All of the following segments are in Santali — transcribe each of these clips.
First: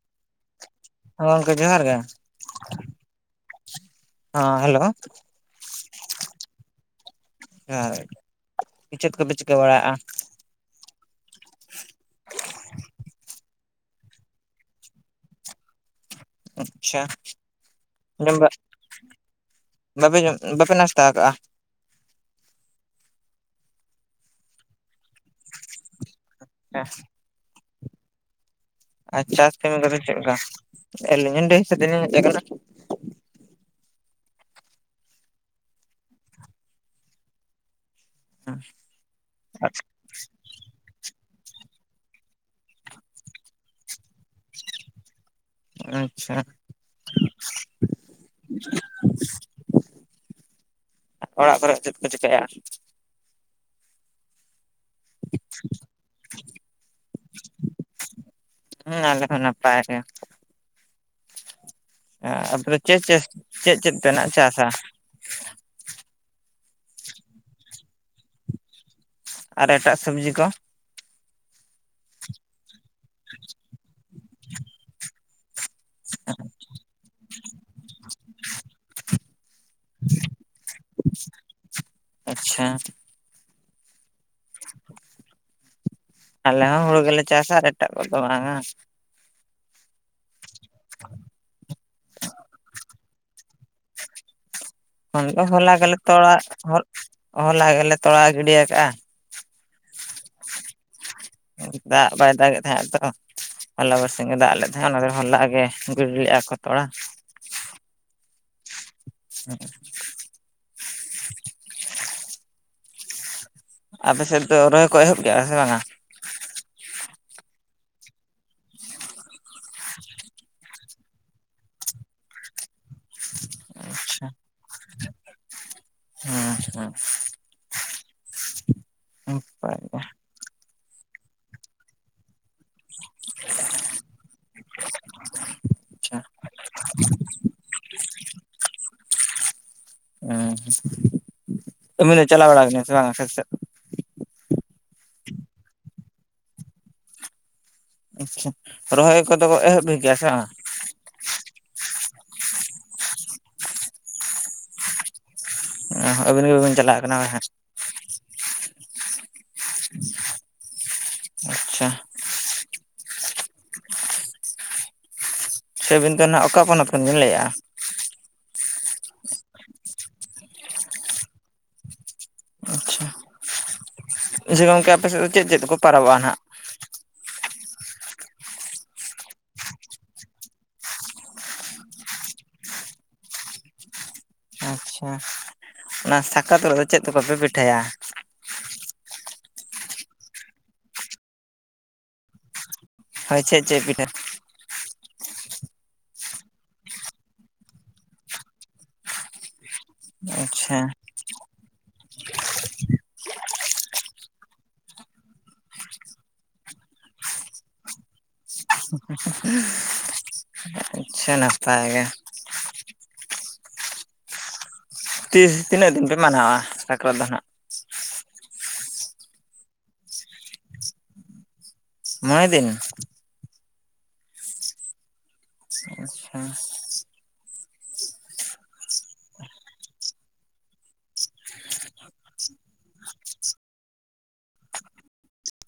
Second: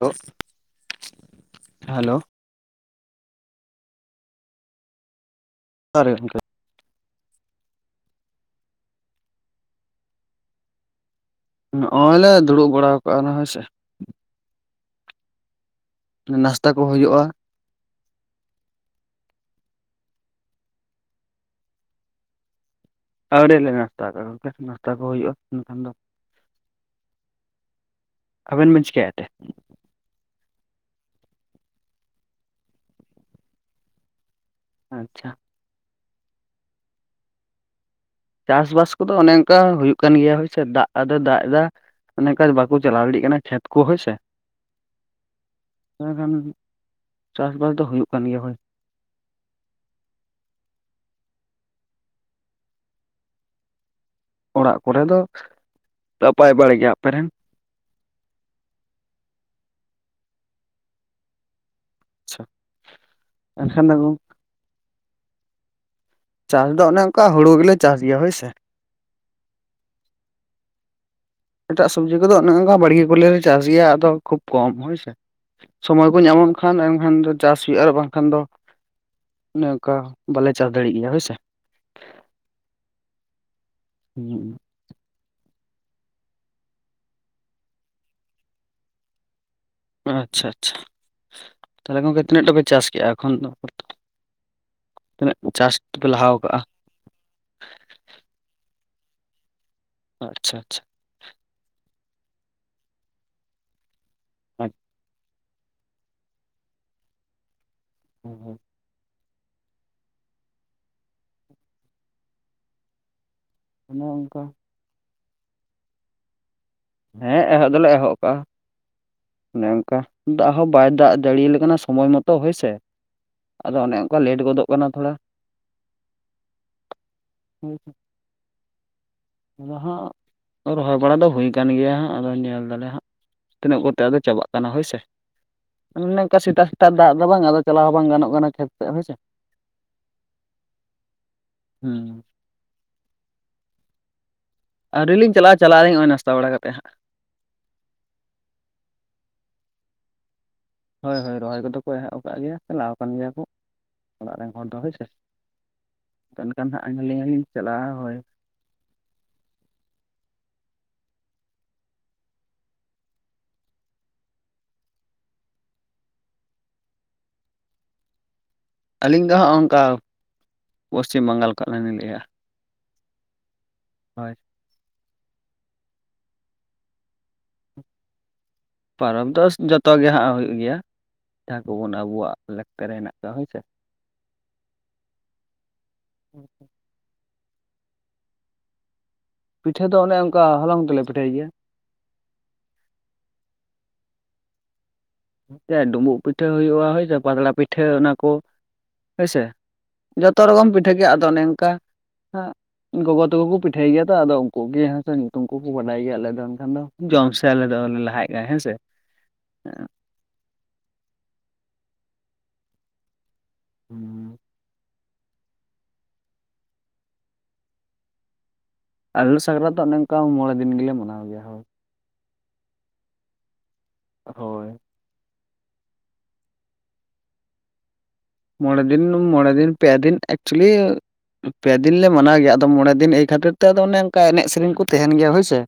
ᱦᱮᱞᱳ [unintelligible] ᱦᱮᱸ ᱜᱚᱝᱠᱮ ᱡᱚᱦᱟᱨ ᱜᱮ ᱾ ᱦᱸ ᱦᱮᱞᱳ ᱡᱚᱦᱟᱨ ᱜᱮ ᱜᱝᱢᱠᱮ ᱦᱮᱸ ᱪᱮᱫ ᱠᱚᱯᱮ ᱪᱤᱠᱟᱹ ᱵᱟᱲᱟᱭᱮᱜᱼᱟ? ᱱᱚᱜᱼᱚᱭ ᱞᱮ ᱫᱩᱲᱩᱵ ᱵᱟᱲᱟ ᱠᱟᱜᱼᱟ ᱦᱳᱭ ᱥᱮ ᱾ ᱱᱟᱥᱛᱟ ᱠᱚ ᱦᱩᱭᱩᱜᱼᱟ ᱟᱪᱪᱷᱟᱚ ᱵᱟᱯᱮ ᱡᱚᱢ ᱵᱟᱯᱮ ᱱᱟᱥᱛᱟ ᱠᱟᱜᱼᱟ? ᱟᱹᱣᱨᱤ ᱞᱮ ᱱᱟᱥᱛᱟ ᱠᱟᱜᱼᱟ ᱜᱚᱢᱠᱮ ᱱᱟᱥᱛᱟ ᱠᱚ ᱦᱩᱭᱩᱜᱼᱟ ᱱᱟᱸᱜ ᱠᱷᱟᱱ ᱫᱚ [unintelligible] ᱟᱵᱮᱱ ᱵᱤᱱ ᱟᱨ ᱪᱟᱥ ᱠᱟᱹᱢᱤ ᱠᱚᱫᱚ ᱪᱮᱫ ᱞᱮᱠᱟ? ᱟᱞᱤᱧ ᱰᱟᱹᱦᱤ ᱥᱮᱜ ᱜᱮᱞᱤᱧ ᱦᱮᱡ ᱠᱟᱱᱟ ᱾ ᱟᱪᱪᱷᱟ ᱾ ᱪᱟᱥ ᱵᱟᱥ ᱠᱚᱫᱚ ᱚᱱᱮ ᱚᱝᱠᱟ ᱦᱩᱭᱩᱜ ᱠᱟᱱ ᱜᱮᱭᱟ ᱦᱳᱭᱥᱮ ᱫᱟᱜ ᱟᱫᱟ ᱫᱟᱜ ᱫᱟ, ᱚᱱᱮ ᱠᱟᱡ ᱵᱟᱠᱚ ᱪᱟᱞᱟᱣ ᱫᱟᱲᱮᱭᱟᱜ ᱠᱟᱱᱟ ᱠᱷᱮᱛ ᱠᱚ ᱦᱳᱭᱥᱮ [unintelligible] ᱛᱚᱵᱮᱠᱷᱟᱱ ᱟᱪᱪᱷᱟ ᱪᱟᱥᱼᱵᱟᱥ ᱫᱚ ᱦᱩᱭᱩᱜ ᱠᱟᱱ ᱜᱮᱭᱟ, ᱦᱳᱭ ᱚᱲᱟᱜ ᱠᱚᱨᱮ ᱪᱮᱫ ᱯᱮ ᱪᱤᱠᱟᱭᱟ? ᱚᱲᱟᱜ ᱠᱚᱨᱮ ᱫᱚ ᱱᱟᱯᱟᱭ ᱵᱟᱲᱟ ᱜᱮ ᱟᱯᱮᱨᱮᱱ? ᱦᱩᱸᱻᱟᱞᱮ ᱦᱚᱸ ᱱᱟᱯᱟᱭ ᱜᱮ ᱾ ᱟᱯᱮ ᱫᱚ ᱮᱱᱠᱷᱟᱱ ᱪᱮᱫᱻᱪᱮᱫᱻᱪᱮᱫᱻᱪᱮᱫ ᱯᱮ ᱫᱚ ᱱᱟᱸᱜ ᱪᱟᱥᱟ? ᱪᱟᱥ ᱫᱚ ᱚᱱᱮ ᱚᱝᱠᱟ ᱦᱩᱲᱩ ᱜᱮᱞᱮ ᱪᱟᱥ ᱜᱮᱭᱟ ᱦᱳᱭ ᱥᱮ ᱟᱨ ᱮᱴᱟᱜ ᱥᱚᱵᱡᱤ ᱠᱚ ᱮᱴᱟᱜ ᱥᱚᱵᱽᱡᱤ ᱠᱚᱫᱚ ᱚᱱᱮ ᱚᱝᱠᱟ ᱵᱟᱹᱲᱜᱮ ᱠᱚᱞᱮ ᱪᱟᱥ ᱜᱮᱭᱟ ᱟᱫᱚ ᱠᱷᱩᱵ ᱠᱚᱢ ᱦᱳᱭᱥᱮ ᱥᱚᱢᱚᱭ ᱠᱚ ᱧᱟᱢᱟᱱ ᱠᱷᱟᱱ ᱮᱱᱠᱷᱟᱱ ᱫᱚ ᱪᱟᱥ ᱦᱩᱭᱩᱜᱼᱟ ᱟᱨ ᱵᱟᱝᱠᱷᱟᱱ ᱫᱚ ᱚᱱᱮ ᱚᱱᱠᱟ ᱵᱟᱞᱮ ᱪᱟᱥ ᱫᱟᱲᱮᱭᱟᱜ ᱜᱮᱭᱟ ᱦᱳᱭᱥᱮ ᱟᱪᱪᱷᱟ ᱦᱩᱸ [unintelligible] ᱟᱞᱮ ᱦᱚᱸ ᱦᱩᱲᱩ ᱜᱮᱞᱮ ᱪᱟᱥᱟ ᱟᱨ ᱮᱴᱟᱜ ᱠᱚᱫᱚ ᱵᱟᱝᱟ ᱟᱪᱪᱷᱟ ᱟᱪᱪᱷᱟ ᱛᱟᱦᱚᱞᱮ ᱜᱚᱢᱠᱮ ᱛᱤᱱᱟᱹᱜ ᱴᱟ ᱯᱮ ᱪᱟᱥ ᱠᱮᱫᱼᱟ ᱮᱠᱷᱚᱱ ᱫᱚ ᱚᱱᱟ ᱛᱤᱱᱟᱹᱜ ᱫᱚ ᱦᱚᱞᱟ ᱪᱟᱥ ᱜᱮᱞᱮ ᱯᱮ ᱛᱚᱲᱟ ᱞᱟᱦᱟᱣ ᱠᱟᱜᱼᱟ ᱦᱚᱞᱟ ᱜᱮᱞᱮ ᱛᱚᱲᱟ ᱜᱤᱰᱤᱤᱭᱟ ᱟᱠᱟᱜᱼᱟ ᱟᱪᱪᱷᱟ ᱟᱪᱪᱷᱟ ᱫᱟᱜ ᱵᱟᱭ ᱫᱟᱜ ᱮᱫ ᱛᱟᱦᱮᱸᱜ ᱛᱚ ᱦᱚᱞᱟ ᱛᱮᱱᱮᱜ ᱫᱟᱜ ᱞᱮᱫ ᱛᱟᱦᱮᱼᱟ ᱚᱱᱟ ᱫᱚ ᱦᱚᱞᱟᱜ ᱜᱮ ᱜᱤᱰᱤ ᱞᱮᱫᱼᱟ ᱠᱚ ᱛᱚᱲᱟ [unintelligible] ᱦᱮᱸ [unintelligible] ᱟᱯᱮ ᱚᱱᱠᱟ ᱥᱮᱫ ᱫᱚ ᱨᱚᱦᱚᱭ ᱠᱚ ᱮᱦᱚᱵ ᱠᱮᱫᱼᱟ ᱥᱮ ᱵᱟᱝᱟ ᱦᱮᱸ ᱮᱦᱚᱵ ᱫᱚᱞᱮ ᱮᱦᱚᱵ ᱠᱟᱜᱼᱟ ᱚᱱᱮ ᱚᱱᱠᱟ ᱫᱟᱜ ᱦᱚᱸ ᱵᱟᱭ ᱫᱟᱜ ᱡᱟᱹᱲᱤᱟᱞᱮ ᱠᱟᱱᱟ ᱥᱚᱢᱚᱭ ᱢᱚᱛᱚ ᱦᱳᱭᱥᱮ ᱟᱫᱚ ᱚᱱᱮ ᱚᱱᱠᱟ ᱟᱪᱪᱷᱟ ᱞᱮᱴ ᱜᱚᱫᱚᱜ ᱠᱟᱱᱟ ᱛᱷᱚᱲᱟ ᱦᱮᱸ ᱦᱮᱸ ᱟᱪᱪᱷᱟ ᱟᱫᱚ ᱦᱟᱜ ᱨᱚᱦᱚᱭ ᱵᱟᱲᱟ ᱫᱚ ᱦᱩᱭ ᱠᱟᱱᱟ ᱠᱟᱱ ᱜᱮᱭᱟ ᱦᱟᱸᱜ ᱟᱫᱚ ᱧᱮᱞ ᱫᱟᱞᱮᱭᱟ ᱦᱟᱸᱜ ᱛᱤᱱᱟᱹᱜ ᱠᱚᱛᱮ ᱟᱫᱚ ᱪᱟᱵᱟᱜ ᱠᱟᱱᱟ ᱦᱳᱭ ᱥᱮ ᱚᱱᱮ ᱦᱮᱸ ᱚᱝᱠᱟ ᱥᱮᱛᱟᱜ ᱥᱮᱛᱟᱜ ᱫᱟᱜ ᱫᱚ ᱵᱟᱝ ᱟᱫᱚ ᱪᱟᱞᱟᱣ ᱦᱚᱸ ᱵᱟᱝ ᱜᱟᱱᱚᱜ ᱠᱟᱱᱟ ᱠᱷᱮᱛ ᱥᱮᱫ ᱦᱳᱭᱥᱮ ᱦᱩᱸ ᱦᱮᱸ ᱫᱚ ᱪᱟᱞᱟᱣ ᱵᱟᱲᱟᱜ ᱟᱠᱟᱱᱟ ᱠᱷᱮᱛ ᱥᱮᱫ ᱟᱹᱣᱨᱤ ᱞᱤᱧ ᱪᱟᱞᱟᱜᱼᱟ ᱪᱟᱞᱟᱜ ᱟᱹᱞᱤᱜ ᱱᱚ-ᱚᱭ ᱱᱟᱥᱛᱟ ᱵᱟᱲᱟᱠᱟᱛᱮᱫ ᱦᱟᱜ ᱟᱪᱪᱷᱟ ᱨᱚᱦᱚᱭ ᱠᱚᱫᱚ ᱠᱚ ᱮᱦᱚᱵ ᱜᱮᱭᱟ ᱥᱮ ᱵᱟᱝ ᱦᱳᱭ ᱦᱳᱭ ᱨᱚᱦᱚᱭ ᱠᱚᱫᱚ ᱠᱚ ᱮᱦᱚᱵ ᱟᱠᱟᱫ ᱜᱮᱭᱟ ᱪᱟᱞᱟᱜ ᱟᱠᱟᱱ ᱜᱮᱭᱟ ᱠᱚ ᱚᱲᱟᱜ ᱨᱮᱱ ᱦᱚᱲ ᱫᱚ ᱦᱳᱭ ᱥᱮ ᱟᱹᱵᱤᱱ ᱮᱱᱠᱷᱟᱱ ᱜᱮᱵᱤᱱ ᱦᱟᱸᱜ ᱪᱟᱞᱟᱜ ᱠᱟᱱᱟ ᱟᱹᱞᱤᱧ ᱦᱟᱸᱜ ᱞᱤᱧ ᱪᱟᱞᱟᱜᱼᱟ ᱦᱳᱭ ᱟᱪᱪᱷᱟ ᱥᱮ ᱟᱹᱵᱤᱱ ᱫᱚ ᱟᱸᱱᱟᱜ ᱚᱠᱟ ᱯᱚᱱᱚᱛ ᱠᱷᱚᱱ ᱵᱤᱱ ᱞᱟᱹᱭᱮᱫᱼᱟ ᱟᱹᱞᱤᱧ ᱫᱚ ᱦᱚᱜᱼ ᱠᱟ ᱯᱚᱥᱪᱤᱢ ᱵᱟᱝᱜᱟᱞ ᱠᱷᱚᱱᱞᱤ ᱞᱤᱧ ᱞᱟᱹᱭᱮᱫᱼᱟ ᱟᱪᱪᱷᱟ ᱡᱮ ᱜᱚᱝᱠᱮ ᱟᱯᱮᱥᱮᱫ ᱫᱚ ᱪᱮᱫ ᱪᱮᱫ ᱠᱚ ᱯᱟᱨᱟᱵᱚᱜᱼᱟ ᱱᱟᱦᱟᱜ ᱯᱚᱨᱚᱵᱽ ᱫᱚ ᱡᱚᱛᱚ ᱜᱮ ᱦᱟᱸᱜ ᱦᱩᱭᱩᱜ ᱜᱮᱭᱟ ᱡᱟᱦᱟᱸ ᱠᱚᱵᱚᱱ ᱟᱵᱚᱣᱟᱜ ᱞᱟᱠᱛᱟᱨ ᱨᱮ ᱦᱮᱱᱟᱜ ᱠᱚᱣᱟ ᱦᱳᱭᱥᱮ ᱟᱪᱪᱷᱟ ᱚᱱᱟ ᱥᱟᱠᱨᱟᱛ ᱫᱚ ᱪᱮᱫᱠᱟ ᱯᱮ ᱯᱤᱴᱷᱟᱹᱭᱟ ᱯᱤᱴᱷᱟᱹ ᱫᱚ ᱚᱱᱮ ᱚᱱᱠᱟ ᱦᱚᱞᱚᱝ ᱛᱮᱞᱮ ᱯᱤᱴᱷᱟᱹᱭ ᱜᱮᱭᱟ ᱦᱳᱭ ᱪᱮᱫ ᱪᱮᱫ ᱯᱤᱴᱷᱟᱹ ᱦᱮᱸ ᱰᱩᱸᱵᱩᱜ ᱯᱤᱴᱷᱟᱹ ᱦᱩᱭᱩᱜᱼᱟ ᱦᱳᱭᱥᱮ ᱯᱟᱛᱲᱟ ᱯᱤᱴᱷᱟᱹ ᱚᱱᱟ ᱠᱚ ᱦᱳᱭᱥᱮ ᱡᱚᱛᱚ ᱨᱚᱠᱚᱢ ᱟᱪᱪᱷᱟ ᱯᱤᱴᱷᱟᱹ ᱜᱮᱭᱟ ᱟᱫᱚ ᱚᱱᱮ ᱚᱝᱠᱟ ᱜᱚᱜᱚ ᱛᱟᱠᱚ ᱠᱚ ᱯᱤᱴᱷᱟᱹᱭ ᱜᱮᱭᱟ ᱛᱚ ᱟᱫᱚ ᱩᱱᱠᱩ ᱜᱮ ᱦᱮᱸᱥᱮ ᱧᱩᱛᱩᱢ ᱠᱚᱠᱚ ᱵᱟᱰᱟᱭ ᱜᱮᱭᱟ ᱟᱞᱮ ᱫᱚ ᱮᱱᱠᱷᱟᱱ ᱫᱚ ᱡᱚᱢ ᱥᱮ ᱟᱞᱮ ᱫᱚᱞᱮ ᱞᱟᱦᱟᱭᱮᱫ ᱜᱮ ᱦᱮᱸ ᱥᱮ [unintelligible] ᱟᱪᱪᱷᱟ ᱱᱟᱯᱟᱭ ᱜᱮ ᱦᱩᱸ [unintelligible] ᱛᱤᱥ ᱛᱤᱱᱟᱹᱜ ᱫᱤᱱ ᱯᱮ ᱢᱟᱱᱟᱼᱣᱟ ᱥᱟᱠᱨᱟᱛ ᱫᱚ ᱦᱟᱜ ᱟᱞᱮ ᱥᱟᱠᱨᱟᱛ ᱫᱚ ᱚᱱᱮ ᱚᱱᱠᱟ ᱢᱚᱬᱮ ᱫᱤᱱ ᱜᱮᱞᱮ ᱢᱟᱱᱟᱣ ᱜᱮᱭᱟ ᱦᱳᱭ ᱢᱚᱬᱮ ᱫᱤᱱ ᱦᱳᱭ ᱟᱪᱪᱷᱟ [unintelligible] ᱢᱚᱬᱮ ᱫᱤᱱ ᱢᱚᱬᱮ ᱫᱤᱱ ᱯᱮ ᱫᱤᱱ ᱮᱠᱪᱩᱭᱮᱞᱤ ᱯᱮ ᱫᱤᱱ ᱞᱮ ᱢᱟᱱᱟᱣ ᱜᱮᱭᱟ ᱟᱫᱚ ᱢᱚᱬᱮ ᱫᱤᱱ ᱮᱭ ᱠᱷᱟᱹᱛᱤᱨ ᱛᱮ ᱚᱱᱮ ᱚᱱᱠᱟ ᱮᱱᱮᱡ ᱥᱮᱨᱮᱧ ᱠᱚ ᱛᱟᱦᱮᱱ ᱜᱮᱭᱟ ᱦᱳᱭᱥᱮ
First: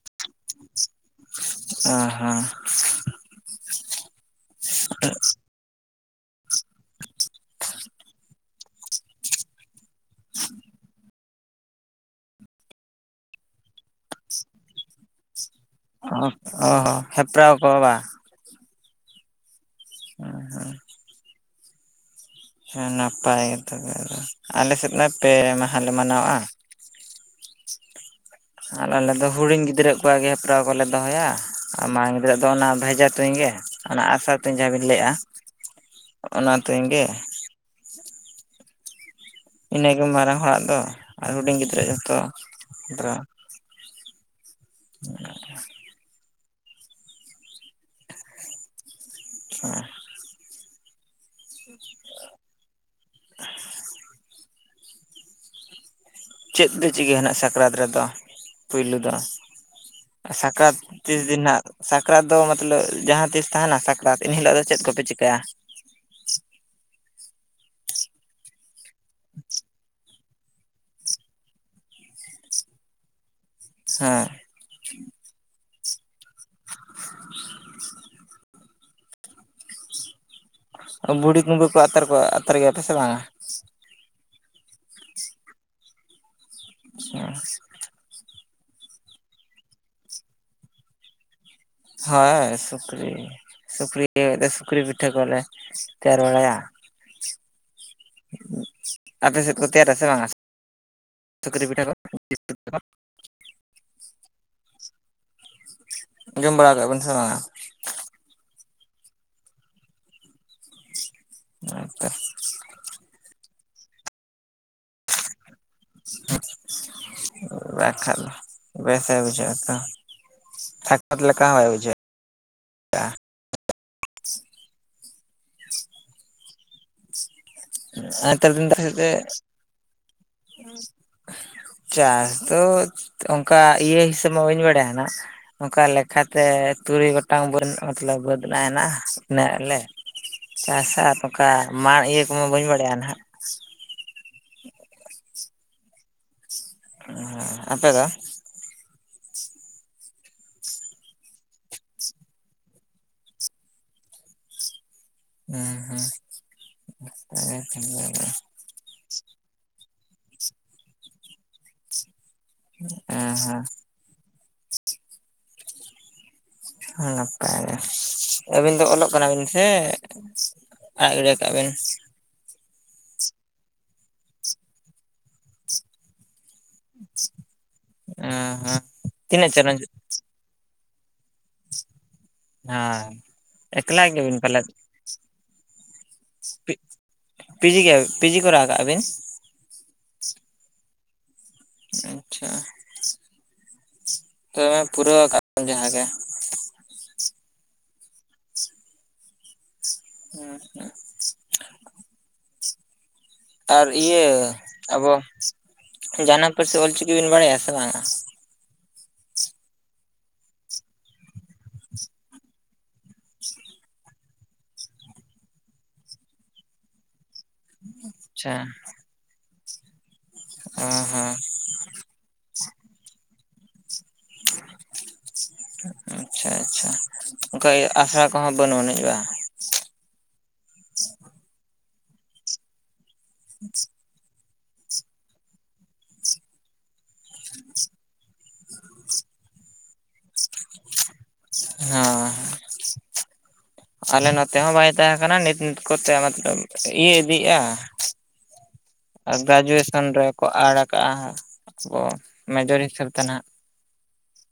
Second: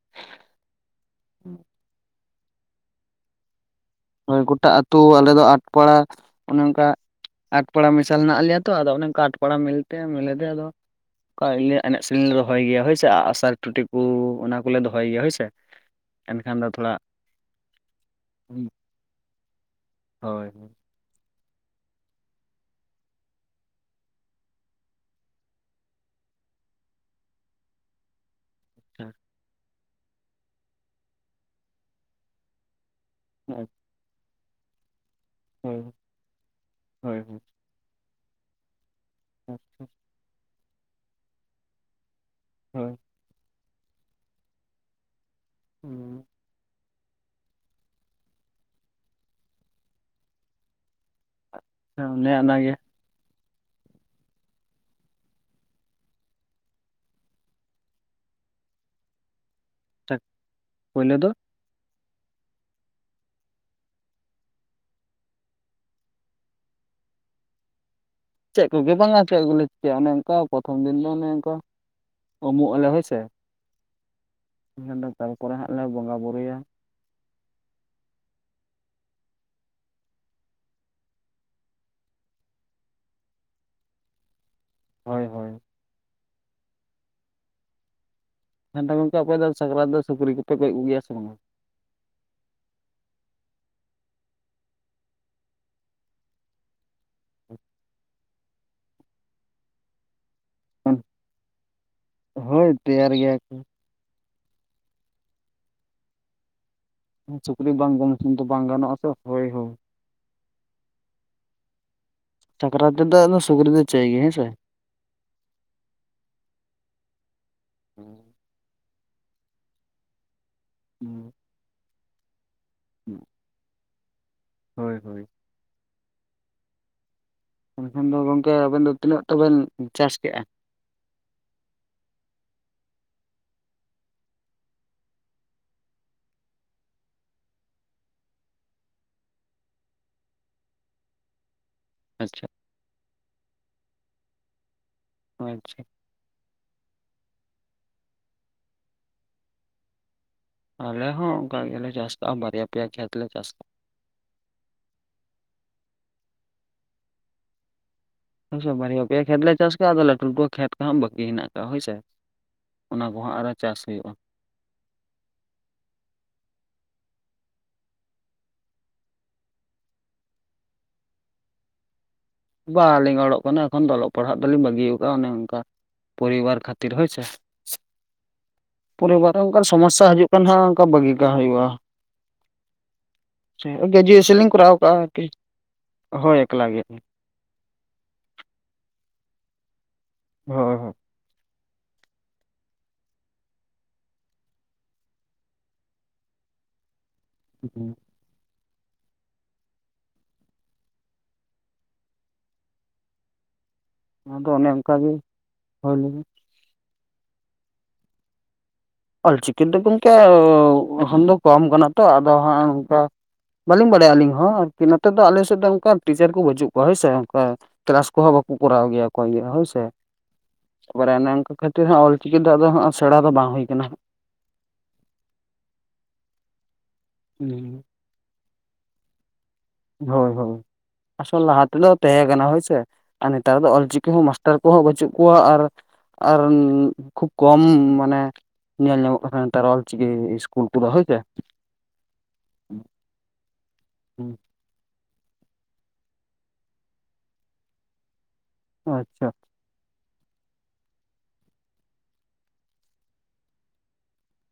ᱚ ᱦᱚᱸ ᱦᱳᱭ ᱜᱚᱴᱟ ᱟᱹᱛᱩ ᱟᱞᱮ ᱫᱚ ᱟᱴᱯᱟᱲᱟ ᱚᱱᱮ ᱚᱱᱠᱟ ᱟᱴᱯᱟᱲᱟ ᱢᱮᱥᱟᱞ ᱦᱮᱱᱟᱜ ᱞᱮᱭᱟ ᱛᱚ ᱟᱫᱚ ᱚᱱᱮᱠᱟ ᱟᱴ ᱯᱟᱲᱟ ᱢᱤᱞᱛᱮ ᱢᱤᱞᱮᱫᱮ ᱟᱫᱚ ᱠᱟ ᱮᱱᱮᱡ ᱥᱮᱨᱮᱧ ᱞᱮ ᱨᱚᱦᱚᱭ ᱜᱮᱭᱟ ᱦᱳᱭ ᱥᱮ ᱟᱹᱜᱥᱟᱨ ᱴᱩᱴᱤ ᱠᱚ ᱚᱱᱟ ᱠᱚᱞᱮ ᱫᱚᱦᱚᱭ ᱜᱮᱭᱟ ᱦᱳᱭ ᱥᱮᱮ [unintelligible] ᱦᱮᱯᱨᱟᱣ ᱠᱚ ᱵᱟᱼᱼ ᱦᱳᱭ ᱦᱳᱭ ᱦᱮ ᱱᱟᱯᱟᱭ ᱜᱮ ᱛᱚᱵᱮ ᱫᱚ ᱟᱞᱮ ᱥᱮᱫ ᱢᱟ ᱯᱮ ᱢᱟᱦᱟ ᱞᱮ ᱢᱟᱱᱟᱣᱟ ᱟᱨ ᱟᱞᱮ ᱫᱚ ᱦᱩᱰᱤᱧ ᱜᱤᱫᱽᱨᱟᱹ ᱠᱚᱣᱟᱜ ᱜᱮ ᱦᱮᱯᱨᱟᱣ ᱠᱚᱞᱮ ᱫᱚᱦᱚᱭᱟ ᱟᱨ ᱢᱟᱨᱟᱝ ᱜᱤᱫᱽᱨᱟᱹ ᱫᱚ ᱚᱱᱟ [unintelligible] ᱛᱩᱧ ᱜᱮ ᱚᱱᱟ ᱟᱜ ᱥᱟᱨ ᱛᱩᱧ ᱡᱟᱦᱟ ᱵᱤᱱ ᱞᱟᱹᱭᱮᱜᱼᱟ ᱦᱳᱭ ᱚᱱᱟ ᱛᱩᱧ ᱜᱮ ᱦᱳᱭ ᱦᱳᱭ ᱟᱪᱪᱷᱟ ᱤᱱᱟᱹᱜᱮ ᱢᱟᱨᱟᱝ ᱦᱚᱲᱟᱜ ᱫᱚ ᱟᱨ ᱦᱩᱰᱤᱧ ᱜᱤᱫᱽᱨᱟᱹ ᱡᱚᱛᱚ ᱫᱨᱚ [inaudible] ᱦᱮᱸ ᱦᱮᱸ ᱚᱱᱮ ᱚᱱᱟ ᱜᱮ [inaudible] ᱪᱮᱫ ᱯᱮ ᱪᱤᱠᱟᱹᱭᱟ ᱱᱷᱟᱜ ᱥᱟᱠᱨᱟᱛ ᱨᱮᱫᱚ ᱯᱩᱭᱞᱩ ᱫᱚ ᱥᱟᱠᱨᱟᱛ ᱯᱳᱭᱞᱳ ᱛᱤᱥ ᱫᱚ ᱫᱤᱱ ᱦᱟᱜ ᱥᱟᱠᱨᱟᱛ ᱫᱚ ᱢᱚᱛᱞᱚᱵ ᱡᱟᱦᱟᱸ ᱛᱤᱥ ᱛᱟᱦᱮᱱᱟ ᱥᱟᱠᱨᱟᱛ ᱮᱱᱮ ᱦᱤᱞᱚᱜ ᱫᱚ ᱪᱮᱫ ᱠᱚᱯᱮ ᱪᱤᱠᱟᱹᱭᱟ ᱪᱮᱫ ᱠᱚᱜᱮ ᱵᱟᱝᱟ ᱪᱮᱫ ᱠᱚᱞᱮ ᱪᱤᱠᱟᱹᱭᱟ ᱚᱱᱮ ᱚᱱᱠᱟ ᱯᱨᱚᱛᱷᱚᱢ ᱫᱤᱱ ᱫᱚ ᱚᱱᱮ ᱚᱱᱠᱟ ᱩᱢᱩᱜ ᱟᱞᱮ ᱦᱳᱭ ᱥᱮ ᱦᱮᱸ ᱤᱱᱟᱹ ᱫᱚᱥᱟᱨ ᱯᱚᱨᱮ ᱦᱟᱸᱜ ᱞᱮ ᱵᱚᱸᱜᱟ ᱵᱩᱨᱩᱭᱟ [inaudible] ᱵᱩᱲᱤ ᱠᱩᱢᱵᱟᱹ ᱠᱚ ᱟᱛᱟᱨ ᱠᱚᱣᱟ ᱟᱛᱟᱨ ᱜᱮᱭᱟ ᱯᱮ ᱥᱮ ᱵᱟᱝᱟ ᱦᱳᱭ ᱦᱳᱭ ᱟᱪᱪᱷᱟ ᱟᱫᱚ ᱜᱚᱝᱠᱮ ᱟᱯᱮ ᱫᱚ ᱥᱟᱠᱨᱟᱛ ᱫᱚ ᱥᱩᱠᱨᱤ ᱠᱚᱯᱮ ᱜᱚᱡ ᱠᱚᱜᱮ ᱜᱮᱭᱟ ᱥᱮ ᱵᱟᱝᱟ ᱦᱳᱭ ᱥᱩᱠᱨᱤ ᱥᱩᱠᱨᱤ ᱥᱩᱠᱨᱤ ᱯᱤᱴᱷᱟᱹ ᱠᱚᱞᱮ ᱛᱮᱭᱟᱨ ᱵᱟᱲᱟᱭᱟ ᱟᱯᱮ ᱥᱮᱫ ᱠᱚ ᱛᱮᱭᱟᱨᱟ ᱥᱮ ᱵᱟᱝᱟ ᱥᱩᱠᱨᱤ ᱯᱤᱴᱷᱟᱹ ᱠᱚ ᱦᱳᱭ [inaudible] ᱛᱮᱭᱟᱨ ᱜᱮᱭᱟ ᱠᱚ ᱟᱸᱡᱚᱢ ᱵᱟᱲᱟ ᱠᱟᱜ ᱵᱤᱱ ᱥᱩᱠᱨᱤ ᱵᱟᱝ [unintelligible] ᱵᱟᱝ ᱜᱟᱱᱚᱜᱼᱟ ᱛᱚ ᱦᱚᱭ ᱦᱳ ᱦᱚᱭ ᱛᱚ ᱥᱟᱠᱨᱟᱛ ᱨᱮᱫᱚ ᱟᱫ ᱥᱩᱠᱨᱤ ᱫᱚ ᱪᱟᱭ ᱜᱮᱭᱟ ᱦᱮᱸ ᱥᱮ [inaudible] [unintelligible] ᱵᱮᱥ ᱵᱟᱭ ᱵᱩᱡᱷᱟᱹᱜ ᱟᱛᱚ ᱥᱟᱠᱨᱟᱛ ᱞᱮᱠᱟ ᱦᱚᱸ ᱵᱟᱭ ᱵᱩᱡᱷᱟᱹᱜᱼᱟ ᱦᱮᱸ ᱦᱳᱭ ᱦᱳᱭ ᱮᱱᱠᱷᱟᱱ ᱫᱚ ᱟᱨ ᱱᱮᱛᱟᱨ ᱜᱚᱝᱠᱮ ᱫᱤᱱ ᱟᱵᱮᱱ ᱫᱚ ᱛᱤᱱᱟᱹᱜ ᱛᱚᱵᱮᱱ ᱪᱟᱥ ᱠᱮᱜᱼᱟ? [unintelligible] ᱪᱟᱥ ᱫᱚ ᱚᱱᱠᱟ ᱤᱭᱟᱹ ᱦᱤᱥᱟᱹᱵᱽ ᱢᱟ ᱵᱟᱹᱧ ᱵᱟᱲᱟᱭᱟ ᱱᱟᱜ ᱱᱚᱝᱠᱟ ᱞᱮᱠᱷᱟ ᱛᱮ ᱛᱩᱨᱩᱭ ᱜᱚᱴᱟᱝ ᱵᱟᱹᱫᱽ ᱱᱟᱜ ᱢᱚᱛᱞᱚᱵᱽ ᱵᱟᱹᱫᱽ ᱱᱟᱜ ᱢᱮᱱᱟᱜᱼᱟ [unintelligible] ᱪᱟᱥ ᱟᱨ ᱱᱚᱝᱠᱟ [unintelligible] ᱤᱭᱟᱹ ᱠᱚᱢᱟ ᱟᱪᱪᱷᱟ ᱵᱟᱹᱧ ᱵᱟᱲᱟᱭᱟ ᱱᱷᱟᱜ ᱚ ᱟᱪᱪᱷᱟ [unintelligible] ᱟᱯᱮ ᱫᱚ ᱟᱞᱮ ᱦᱚ ᱚᱱᱠᱟ ᱜᱮᱞᱮ ᱪᱟᱥ ᱮᱫᱟ ᱵᱟᱨᱭᱟ ᱯᱮᱭᱟ ᱠᱷᱮᱛ ᱞᱮ ᱪᱟᱥ ᱮᱫᱟ ᱦᱩᱸ ᱦᱩᱸ [unintelligible] ᱦᱳᱭᱥᱮ ᱵᱟᱨᱭᱟ ᱯᱮᱭᱟ ᱠᱷᱮᱛ ᱞᱮ ᱪᱟᱥ ᱠᱟᱜᱟ ᱟᱫᱚ ᱞᱟᱴᱩ ᱞᱟᱴᱩ ᱣᱟᱜ ᱠᱷᱮᱛ ᱠᱟᱱᱟ ᱵᱟᱠᱤ ᱦᱮᱱᱟᱜ ᱠᱟᱜᱟ ᱦᱚᱭ ᱥᱮ ᱮ ᱦᱮᱸ ᱱᱟᱯᱟᱭ ᱜᱮ ᱟᱹᱵᱤᱱ ᱫᱚ ᱚᱞᱚᱜ ᱠᱟᱱᱟ ᱵᱤᱱ ᱥᱮ ᱟᱨ [unintelligible] ᱵᱟᱹᱞᱤᱧ ᱚᱞᱚᱜ ᱠᱟᱱᱟ ᱮᱠᱷᱚᱱ ᱫᱚ ᱚᱞᱚᱜ ᱯᱟᱲᱦᱟᱜ ᱫᱚᱞᱤᱧ ᱵᱟᱜᱤᱭᱟᱠᱟᱫᱼᱟ ᱚᱱᱮ ᱚᱱᱠᱟ ᱯᱚᱨᱤᱵᱟᱨ ᱠᱷᱟᱹᱛ ᱛᱤᱨᱮ ᱦᱳᱭ ᱥᱮ ᱦᱮᱸ ᱦᱮᱸ [unintelligible] ᱯᱚᱨᱤᱵᱟᱨ ᱨᱮ ᱛᱤᱱᱟᱹᱜ ᱚᱱᱠᱟᱱ ᱪᱟᱱᱟᱪ ᱥᱚᱢᱚᱥᱥᱟ ᱦᱤᱡᱩᱜ ᱠᱟᱱ ᱦᱟᱜ ᱚᱱᱠᱟ ᱵᱟᱹᱜᱤ [unintelligible] ᱦᱩᱭᱩᱜᱼᱟ ᱦᱮᱸ ᱮᱠᱞᱟ ᱜᱮᱨᱡᱩᱭᱮᱥᱚᱱ ᱜᱮᱵᱤᱱ ᱞᱤᱧ ᱯᱟᱞᱮᱫ ᱠᱚᱨᱟᱣ ᱠᱟᱜᱼᱟ ᱟᱨᱠᱤ ᱦᱳᱭ ᱮᱠᱞᱟ ᱜᱮᱭᱟ ᱞᱤᱧ ᱯᱤᱡᱤ ᱜᱮ ᱯᱤᱡᱤ ᱠᱚᱨᱟᱣ ᱟᱠᱟ ᱟᱵᱤᱱ? ᱦᱮᱸ ᱦᱮᱸ ᱟᱪᱪᱷᱟ ᱛᱚᱵᱮ ᱯᱩᱨᱟᱹ ᱟᱠᱟᱫ ᱡᱟᱦᱟᱸᱜ ᱜᱮ ᱦᱮᱸ ᱦᱮᱸ ᱦᱮᱸ ᱟᱨ ᱤᱭᱟᱹ ᱟᱫᱚ ᱚᱱᱮ ᱚᱱᱠᱟ ᱜᱮ ᱟᱵᱚ ᱦᱳᱭ ᱞᱤᱧ ᱡᱟᱱᱟᱢ ᱯᱟᱹᱨᱥᱤ ᱚᱞ ᱪᱤᱠᱤ ᱵᱤᱱ ᱵᱟᱰᱟᱭᱟ ᱥᱮ ᱵᱟᱝᱟ? ᱚᱞᱪᱤᱠᱤ ᱫᱚ ᱜᱚᱢᱠᱮ ᱦᱮ ᱫᱚ ᱠᱚᱢ ᱠᱟᱱᱟ ᱛᱚ ᱟᱫᱚ ᱦᱟᱸᱜ ᱱᱚᱝᱠᱟ ᱵᱟᱹᱞᱤᱧ ᱵᱟᱲᱟᱭᱟ ᱟᱹᱞᱤᱧ ᱦᱚᱸ ᱟᱨᱠᱤ ᱱᱚᱛᱮ ᱫᱚ ᱟᱞᱮᱥᱮᱫ ᱫᱚ ᱚᱱᱠᱟ ᱴᱤᱪᱟᱨ ᱠᱚ ᱵᱟᱹᱩᱜ ᱠᱚᱣᱟ ᱦᱳᱭ ᱥᱮ ᱚᱱᱠᱟ ᱠᱞᱟᱥ ᱠᱚᱦᱚᱸ ᱵᱟᱠᱚ ᱟᱪᱪᱷᱟ ᱠᱚᱨᱟᱣ ᱜᱮᱭᱟ ᱚᱠᱚᱭ ᱜᱮ ᱦᱳᱭᱥᱮ ᱚ ᱛᱯᱚᱨᱮ ᱚᱱᱮ ᱦᱚᱸ ᱚᱱᱠᱟ ᱠᱷᱟᱹᱛᱤᱨ ᱦᱚᱸ ᱚᱞᱪᱤᱠᱤ ᱫᱟᱜ ᱫᱚ ᱥᱮᱬᱟ ᱫᱚ ᱵᱟᱝ ᱦᱩᱭ ᱠᱟᱱᱟ ᱟᱪᱪᱷᱟ ᱟᱪᱪᱷᱟ ᱟᱱᱠᱟ ᱦᱟᱸᱜ ᱟᱥᱲᱟ [inaudible] ᱵᱟᱱᱩᱜ ᱟᱱᱤᱡ ᱵᱟ? ᱦᱳᱭ ᱦᱳᱭ ᱟᱥᱚᱞ ᱞᱟᱦᱟ ᱛᱮᱞᱚ ᱛᱟᱦᱮᱸ ᱠᱟᱱᱟ ᱦᱳᱭᱥᱮ ᱟᱨ ᱱᱮᱛᱟᱨ ᱫᱚ ᱚᱞᱪᱤᱠᱤ ᱦᱚᱸ ᱢᱟᱥ ᱴᱟᱨ ᱠᱚᱦᱚᱸ ᱵᱟᱹᱪᱩᱜ ᱠᱚᱣᱟ ᱟᱨ ᱟᱨ ᱠᱷᱩᱵ ᱠᱚᱢ ᱢᱟᱱᱮ ᱧᱮᱞ ᱧᱟᱢᱚᱜ ᱠᱟᱱᱟ ᱱᱮᱛᱟᱨ ᱚᱞᱪᱤᱠᱤ ᱤᱥᱠᱩᱞ ᱠᱚᱫᱚ ᱦᱳᱭ ᱥᱮ ᱦᱮᱸ [inaudible] ᱟᱞᱮ ᱱᱚᱛᱮ ᱦᱚᱸ ᱵᱟᱭ ᱛᱟᱦᱮᱸ ᱠᱟᱱᱟ ᱱᱤᱛ ᱱᱤᱛ ᱠᱚᱛᱮ ᱢᱚᱛᱞᱚᱵ ᱤᱭᱟᱹ ᱤᱫᱤᱜᱼᱟ ᱳ ᱟᱪᱪᱷᱟ ᱜᱨᱮᱡᱩᱭᱮᱥᱚᱱ ᱨᱮᱠᱚ ᱟᱹᱲ ᱠᱟᱜᱼᱟ ᱟᱵᱚ ᱢᱮᱡᱚᱨ ᱦᱤᱥᱟᱹᱵ ᱛᱮ ᱱᱟᱦᱟᱜ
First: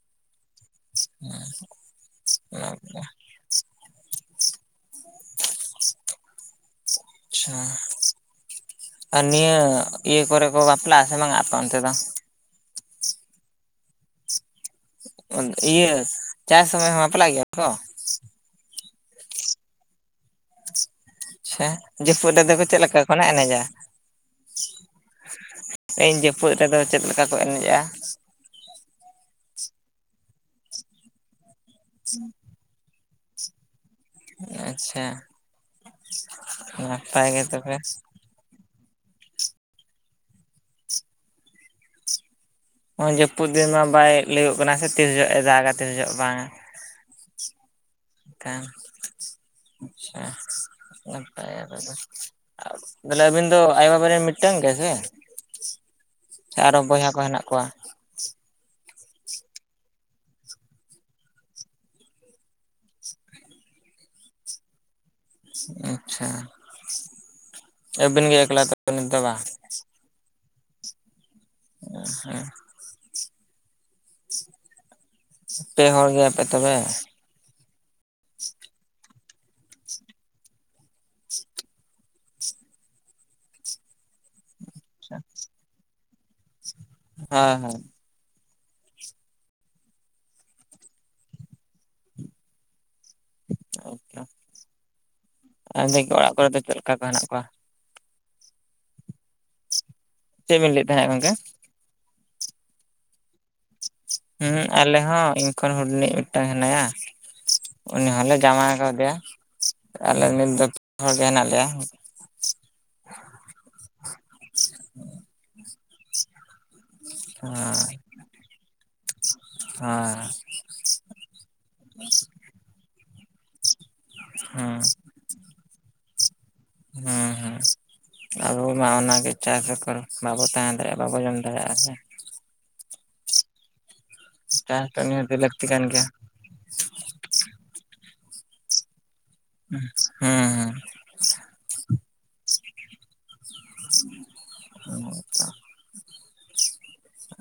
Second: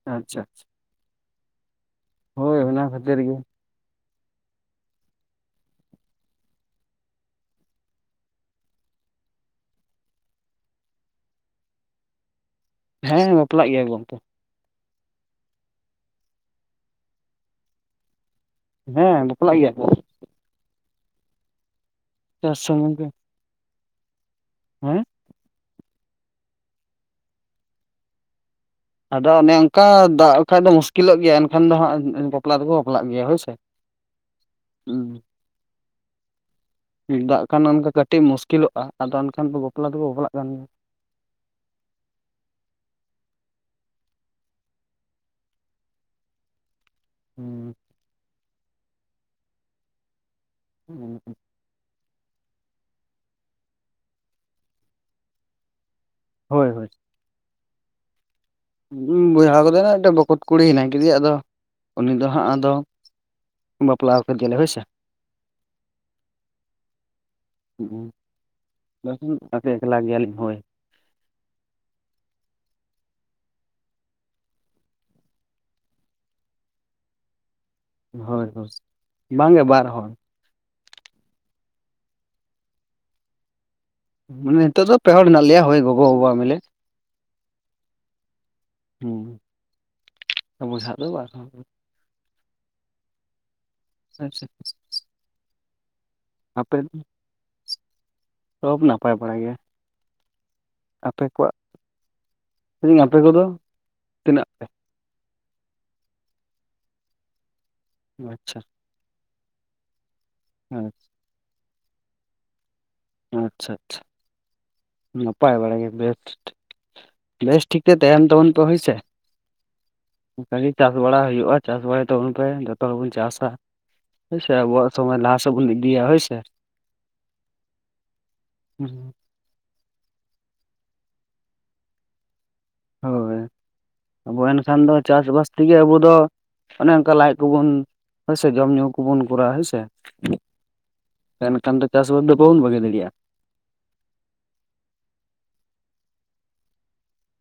ᱟᱪᱪᱷᱟ ᱟᱪᱟ ᱦᱮᱸ ᱦᱳᱭ ᱚᱱᱟ ᱠᱷᱟᱹᱛᱤᱨ ᱜᱮ ᱟᱪᱪᱷᱟ ᱟᱨ ᱱᱤᱭᱟᱹ ᱤᱭᱟᱹ ᱠᱚᱨᱮ ᱠᱚ ᱵᱟᱯᱞᱟᱜᱼᱟ ᱥᱮ ᱵᱟᱝ ᱟᱯᱮ ᱚᱱᱛᱮ ᱫᱚ? ᱦᱮᱸ ᱵᱟᱯᱞᱟᱜ ᱜᱮᱭᱟ ᱜᱚᱝᱠᱮ ᱤᱭᱟᱹ ᱪᱟᱥ ᱥᱚᱢᱚᱭ ᱦᱚᱸ ᱵᱟᱯᱞᱟᱜ ᱜᱮᱭᱟ ᱠᱚ? ᱦᱮᱸ ᱵᱟᱯᱞᱟᱜ ᱜᱮᱭᱟ ᱠᱚ ᱟᱪᱪᱷᱟ ᱡᱟᱹᱯᱩᱫ ᱨᱮᱫᱚ ᱪᱟᱥ ᱪᱮᱫ ᱥᱩᱢᱩᱝ ᱞᱮᱠᱟ ᱜᱮ ᱠᱚᱱᱟᱜ ᱮᱱᱮᱡᱟ? ᱦᱮᱸ ᱤᱧ ᱡᱟᱹᱯᱩᱫ ᱨᱮᱫᱚ ᱪᱮᱫ ᱞᱮᱠᱟ ᱠᱚ ᱮᱱᱮᱡᱼᱟ? ᱟᱫᱚ ᱚᱱᱮ ᱚᱱᱠᱟ ᱫᱟᱜ ᱞᱮ ᱠᱷᱟᱱᱡ ᱫᱚ ᱢᱩᱥᱠᱤᱞᱚᱜ ᱜᱮᱭᱟ ᱮᱱᱠᱷᱟᱱ ᱫᱚ ᱦᱟᱸᱜ ᱵᱟᱯᱞᱟ ᱫᱚᱠᱚ ᱵᱟᱯᱞᱟᱜ ᱜᱮᱭᱟ ᱦᱳᱭᱥᱮ ᱟᱪᱪᱷᱟ ᱱᱟᱯᱟᱭ ᱜᱮ ᱫᱟᱜ ᱠᱷᱟᱱ ᱛᱚᱵᱮ ᱚᱱᱠᱟ ᱠᱟᱹᱴᱤᱡ ᱢᱩᱥᱠᱤᱞᱚᱜᱼᱟ ᱟᱫᱚ ᱮᱱᱠᱷᱟᱱ ᱫᱚ ᱵᱟᱯᱞᱟ ᱫᱚᱠᱚ ᱵᱟᱯᱞᱟᱜ ᱠᱟᱱ ᱜᱮᱭᱟ ᱚᱭ ᱡᱟᱹᱯᱩᱫ ᱫᱤᱱ ᱢᱟ ᱵᱟᱭ ᱞᱟᱹᱭ ᱠᱟᱱᱟ ᱥᱮ ᱛᱤᱥ ᱡᱚᱜ ᱮ ᱫᱟᱜᱟ ᱛᱤᱥ ᱡᱚᱜ ᱵᱟᱝᱟ ᱦᱩᱸ ᱦᱮᱸ ᱟᱪᱪᱷᱟ ᱱᱟᱯᱟᱭ ᱜᱮ ᱛᱚᱵᱮ ᱛᱟᱦᱞᱮ ᱟᱹᱵᱤᱱ ᱫᱚ ᱟᱭᱳᱼ ᱵᱟᱵᱟ ᱨᱤᱱ ᱢᱤᱫᱴᱟᱝ ᱜᱮ ᱥᱮ ᱥᱮ ᱦᱳᱭ ᱟᱨᱚ ᱦᱳᱭ ᱵᱚᱭᱦᱟ ᱠᱚ ᱦᱮᱱᱟᱜ ᱠᱚᱣᱟ? ᱵᱚᱭᱦᱟ ᱠᱟᱫᱚ ᱦᱚᱸ ᱢᱤᱫᱴᱮᱱ ᱵᱚᱠᱚᱛ ᱠᱩᱲᱤ ᱦᱮᱱᱟᱭ ᱠᱮᱫᱮᱭᱟ ᱟᱫᱚ ᱩᱱᱤ ᱫᱚ ᱦᱟᱸᱜ ᱟᱫᱚ ᱵᱟᱯᱞᱟᱣ ᱠᱮᱫ ᱜᱮᱞᱮ ᱦᱳᱭᱥᱮ ᱟᱪᱪᱷᱟ ᱟᱹᱵᱤᱱ ᱜᱮ ᱮᱠᱞᱟ ᱛᱚᱵᱮ ᱱᱤᱛᱚᱜ ᱵᱟᱝ ᱵᱟᱠᱷᱟᱱ ᱮᱠᱞᱟ ᱜᱮᱭᱟᱞᱤᱧ ᱦᱳᱭ ᱦᱮᱸ ᱯᱮ ᱦᱚᱲ ᱜᱮᱭᱟᱯᱮ ᱛᱚᱵᱮ ᱦᱳᱭ ᱦᱳᱭ ᱵᱟᱝᱜᱮ ᱵᱟᱨ ᱦᱚᱲ ᱢᱟᱱᱮ ᱱᱤᱛᱚᱜ ᱫᱚ ᱯᱮ ᱦᱚᱲ ᱞᱮ ᱢᱮᱱᱟᱜ ᱱᱟᱜ ᱞᱮᱭᱟ ᱦᱚᱭ ᱜᱚᱜᱚ ᱵᱟᱵᱟᱼᱟ ᱢᱮᱞᱮ ᱦᱮᱸ ᱦᱮᱸ ᱦᱮᱸ ᱟᱵᱚ ᱥᱟᱵ ᱫᱚ ᱟᱪᱪᱷᱟ ᱪᱟ ᱟᱨ ᱫᱮ ᱚᱲᱟᱜ ᱠᱚᱨᱮ ᱪᱮᱫ ᱟᱯᱮ ᱫᱚ ᱞᱮᱠᱟ ᱠᱚ ᱦᱮᱱᱟᱜ ᱠᱚᱣᱟ ᱥᱚᱵ ᱱᱟᱯᱟᱭ ᱵᱟᱲᱟ ᱜᱮᱭᱟ? ᱪᱮᱫ ᱵᱤᱱ ᱞᱟᱹᱭᱮᱫ ᱛᱟᱦᱮᱸᱫ ᱟᱯᱮ ᱜᱚᱝᱠᱮ ᱠᱚᱣᱟᱜ ᱟᱯᱮ ᱠᱚ ᱫᱚ ᱦᱮᱸ ᱟᱞᱮ ᱦᱚᱸ ᱤᱧ ᱠᱷᱚᱱ ᱦᱩᱰᱤᱧ ᱤᱡ ᱢᱤᱫᱴᱟᱱ ᱦᱮᱱᱟᱭᱟ ᱩᱱᱤ ᱦᱚᱸᱞᱮ ᱟᱪᱪᱷᱟ ᱡᱶᱟᱭ ᱠᱟᱫᱮᱭᱟ ᱟᱞᱮ ᱱᱤᱛ ᱫᱚ [inaudible] ᱦᱚᱲ ᱜᱮ ᱦᱮᱱᱟᱜ ᱞᱮᱭᱟ ᱟᱪᱪᱷᱟ ᱟᱪᱪᱷᱟ ᱱᱟᱯᱟᱭ ᱵᱟᱲᱟ ᱜᱮ ᱵᱮᱥ ᱵᱮᱥ ᱴᱷᱤᱠ ᱛᱮ ᱛᱟᱦᱮᱱ ᱛᱟᱵᱚᱱ ᱯᱮ ᱦᱮᱸᱥᱮ ᱦᱳᱭ ᱠᱤ ᱪᱟᱥ ᱵᱟᱲᱟ ᱦᱩᱭᱩᱜᱼᱟ ᱪᱟᱥ ᱵᱟᱲᱟᱭ ᱛᱟᱵᱚᱱ ᱯᱮ ᱡᱚᱛᱚ ᱦᱚᱲ ᱵᱚᱱ ᱪᱟᱥᱟ ᱦᱳᱭ ᱥᱮ ᱦᱩᱸ ᱟᱵᱚᱣᱟᱜ ᱥᱚᱢᱟᱡ ᱞᱟᱦᱟ ᱥᱮᱫ ᱵᱚᱱ ᱤᱫᱤᱭᱟ ᱦᱳᱭ ᱥᱮ᱾ ᱦᱮᱸ ᱦᱮᱸ ᱟᱵᱚ ᱢᱟ ᱚᱱᱟ ᱜᱮ ᱪᱟᱥ ᱵᱮᱜᱚᱨ ᱵᱟᱵᱚ ᱛᱟᱦᱮᱸ ᱫᱟᱲᱮᱭᱟᱜᱼᱟ, ᱵᱟᱵᱚ ᱡᱚᱢ ᱫᱟᱲᱮᱭᱟᱜᱼᱟ ᱥᱮ ᱦᱳᱭ ᱟᱵᱚ ᱮᱱᱠᱷᱟᱱ ᱫᱚ ᱪᱟᱥ ᱱᱤᱦᱟᱹᱛᱤ ᱵᱟᱥ ᱞᱟᱹᱠᱛᱤ ᱛᱮᱜᱮ ᱠᱟᱱ ᱟᱵᱚ ᱜᱮᱭᱟ ᱫᱚ᱾ ᱚᱱᱮ ᱚᱱᱠᱟ ᱞᱟᱡ ᱠᱚᱵᱩᱱ ᱦᱳᱭ ᱥᱮ ᱡᱚᱢ ᱧᱩ ᱦᱳ ᱵᱚᱱ ᱠᱚᱨᱟᱣᱟ ᱦᱮᱸ ᱥᱮ ᱦᱩᱸ ᱦᱩᱸ ᱮᱱᱠᱷᱟᱱ ᱫᱚ ᱪᱟᱥ ᱵᱟᱥ ᱫᱚ ᱵᱟᱵᱚᱱ ᱵᱷᱟᱹᱜᱤ ᱫᱟᱲᱮᱭᱟᱜᱼᱟ᱾ ᱚ ᱟᱪᱪᱷᱟ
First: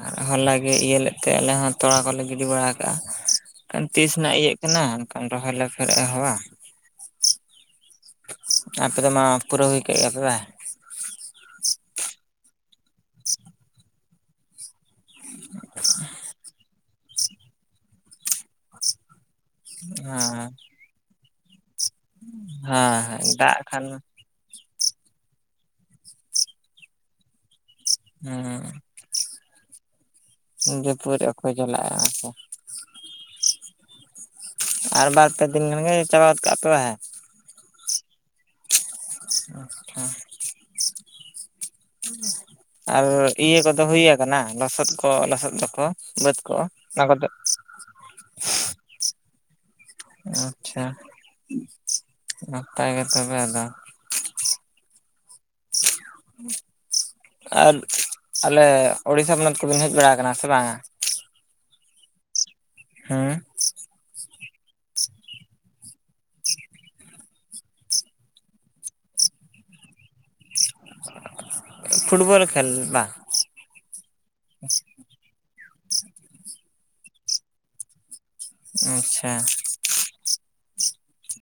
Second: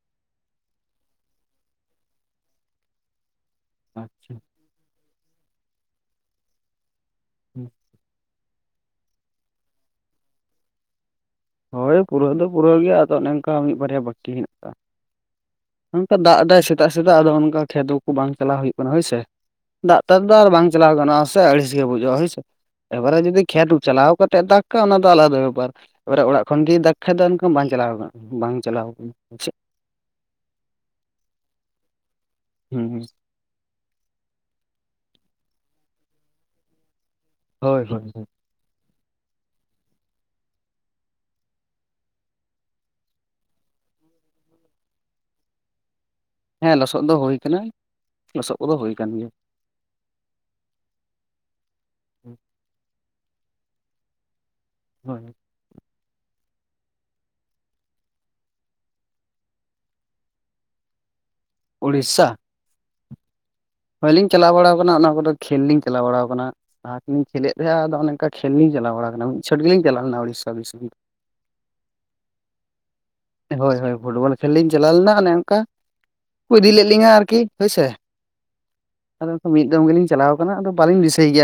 ᱟᱨ ᱦᱚᱞ ᱜᱮ ᱤᱭᱟᱹ ᱞᱮᱫ ᱛᱮ ᱟᱞᱮ ᱦᱚᱸ ᱛᱚᱞᱟ ᱠᱚᱞᱮ ᱜᱤᱰᱤ ᱵᱟᱲᱟ ᱠᱟᱜᱼᱟ ᱛᱤᱥ ᱟᱪᱪᱷᱟ ᱨᱮᱱᱟᱜ ᱤᱭᱟᱹ ᱠᱟᱱᱟ ᱮᱱᱠᱷᱟᱱ ᱨᱚᱦᱚᱭ ᱠᱚ ᱟᱹᱣᱨᱤ ᱞᱮ ᱟᱦᱚᱵᱟ ᱯᱷᱮᱨᱮ ᱮᱦᱚᱵᱣᱟ [inaudible] ᱟᱯᱮ ᱫᱚ ᱢᱟ ᱯᱩᱨᱟᱹᱣ ᱦᱩᱭ ᱠᱮᱫ ᱜᱮᱭᱟ ᱯᱮ ᱵᱟᱝ ᱦᱳᱭ ᱯᱩᱨᱟᱹᱣ ᱫᱚ ᱯᱩᱨᱟᱹᱣ ᱜᱮᱭᱟ ᱟᱫᱚ ᱚᱱᱮ ᱚᱱᱠᱟ ᱢᱤᱫ ᱵᱟᱨᱭᱟ ᱵᱟᱹᱠᱤ ᱦᱮᱱᱟᱜ ᱟᱠᱟᱫ-ᱟ᱾ [inaudible] ᱱᱚᱠᱟ ᱫᱟᱜ ᱮᱫᱟᱭ ᱥᱮᱛᱟᱜ ᱥᱮᱛᱟᱜ ᱟᱫᱚ ᱚᱱᱠᱟ ᱠᱷᱮᱛ ᱠᱚ ᱵᱟᱝ ᱪᱟᱞᱟᱣ ᱦᱩᱭᱩᱜ ᱠᱟᱱᱟ᱾ ᱦᱳᱭ ᱥᱮ ᱫᱟᱜ ᱫᱟᱜ ᱦᱮᱸ ᱛᱮ ᱟᱨ ᱵᱟᱝ ᱪᱟᱞᱟᱣ ᱜᱟᱱᱚᱜᱼᱟ ᱥᱮ ᱟᱹᱲᱤᱥ ᱜᱮ ᱵᱩᱡᱩᱜᱼᱟ ᱦᱳᱭ ᱥᱮ ᱮᱵᱟᱨᱮ ᱦᱮᱸ ᱡᱩᱫᱤ ᱫᱟᱜ ᱠᱷᱮᱛ ᱠᱚ ᱠᱷᱟᱱ ᱪᱟᱞᱟᱣ ᱠᱟᱛᱮ ᱫᱟᱜ ᱚᱱᱠᱟ ᱚᱱᱟ ᱫᱚ ᱟᱞᱟᱫᱟ ᱵᱮᱯᱟᱨ ᱮᱯᱚᱨᱮ ᱚᱲᱟᱜ ᱠᱷᱚᱱᱜ ᱜᱮ ᱫᱟᱜ ᱠᱷᱟᱱ ᱫᱚ ᱚᱱᱠᱟ ᱵᱟᱝ ᱪᱟᱞᱟᱣ ᱠᱟᱱᱟ ᱵᱟᱝ ᱦᱮᱸ ᱪᱟᱞᱟᱣ ᱟᱠᱟᱱᱟ᱾ ᱡᱟᱹᱯᱩᱫ ᱨᱮ ᱚᱠᱚᱭ ᱪᱟᱞᱟᱜᱼᱟ ᱦᱮᱸ ᱥᱮ? ᱦᱮᱸ ᱦᱩᱸ ᱟᱨ ᱵᱟᱨ ᱯᱮ ᱫᱤᱱ ᱜᱟᱱ ᱪᱟᱵᱟ ᱜᱚᱫ ᱠᱟᱜ ᱯᱮ ᱦᱮ? ᱦᱳᱭ ᱦᱳᱭ ᱦᱳᱭ ᱟᱪᱪᱷᱟ [inaudible] ᱟᱨ ᱤᱭᱟᱹ ᱠᱚᱫᱚ ᱦᱳᱭ ᱟᱠᱟᱱᱟ ᱞᱚᱥᱚᱫ ᱠᱚ ᱞᱚᱥᱚᱫ ᱫᱚ ᱠᱚ ᱵᱟᱹᱫᱽ ᱠᱚ ᱦᱮᱸ ᱞᱚᱥᱚᱫ ᱚᱱᱟ ᱫᱚ ᱠᱚᱫᱚ ᱦᱳᱭ ᱟᱠᱟᱱᱟ ᱞᱚᱥᱚᱫ ᱠᱚᱫᱚ ᱦᱩᱭ ᱟᱠᱟᱱ ᱜᱮᱭᱟ᱾ ᱟᱪᱪᱷᱟ ᱱᱟᱯᱟᱭ ᱜᱮ ᱛᱚᱵᱮ ᱟᱫᱚ ᱦᱳᱭ ᱟᱨ ᱟᱞᱮ ᱩᱲᱤᱥᱟ ᱯᱚᱱᱚᱛ ᱠᱚ ᱵᱤᱱ ᱦᱮᱡ ᱵᱟᱲᱟ ᱠᱟᱱᱟ ᱥᱮ ᱵᱟᱝᱼᱟ? ᱩᱲᱤᱥᱟ ᱦᱮᱸ ᱦᱳᱭ ᱞᱤᱧ ᱪᱟᱞᱟᱣ ᱵᱟᱲᱟᱣ ᱟᱠᱟᱱᱟ, ᱚᱱᱟ ᱠᱚ ᱫᱚ ᱠᱷᱮᱞ ᱞᱤᱧ ᱪᱟᱞᱟᱣ ᱵᱟᱲᱟᱟᱣ ᱟᱠᱟᱱᱟ᱾ ᱞᱟᱦᱟ ᱛᱮᱞᱤᱧ ᱠᱷᱮᱞᱮᱫ ᱛᱟᱦᱮᱫ- ᱟ ᱚᱱᱮ ᱚᱱᱠᱟ ᱠᱷᱮᱞ ᱤᱧ ᱪᱟᱞᱟᱣ ᱵᱟᱲᱟ ᱟᱠᱟᱱᱟ ᱢᱤᱫ ᱪᱷᱚᱴ ᱜᱮᱞᱤᱧ ᱪᱟᱞᱟᱣ ᱟᱠᱟᱱᱟ ᱩᱲᱤᱥᱟ ᱯᱷᱩᱴ ᱵᱚᱞ ᱠᱷᱮᱞ ᱵᱟᱝ ᱦᱳᱭ ᱦᱳᱭ ᱯᱷᱩᱴᱵᱚᱞ ᱠᱷᱮᱞ ᱞᱤᱧ ᱪᱟᱞᱟᱣ ᱞᱮᱱᱟ ᱚᱱᱮ ᱚᱱᱠᱟ ᱠᱚ ᱤᱫᱤ ᱞᱮᱫ ᱞᱤᱧᱟᱹ ᱟᱨᱠᱤ ᱦᱳᱭ ᱥᱮ ᱟᱫᱚ ᱟᱪᱪᱷᱟ ᱚᱱᱠᱟ ᱢᱤᱫ ᱫᱚᱢ ᱜᱮᱞᱤᱧ ᱪᱟᱞᱟᱣ ᱟᱫᱚ ᱵᱟᱟᱹᱞᱤᱧ ᱫᱤᱥᱟᱹᱭ ᱜᱮᱭᱟ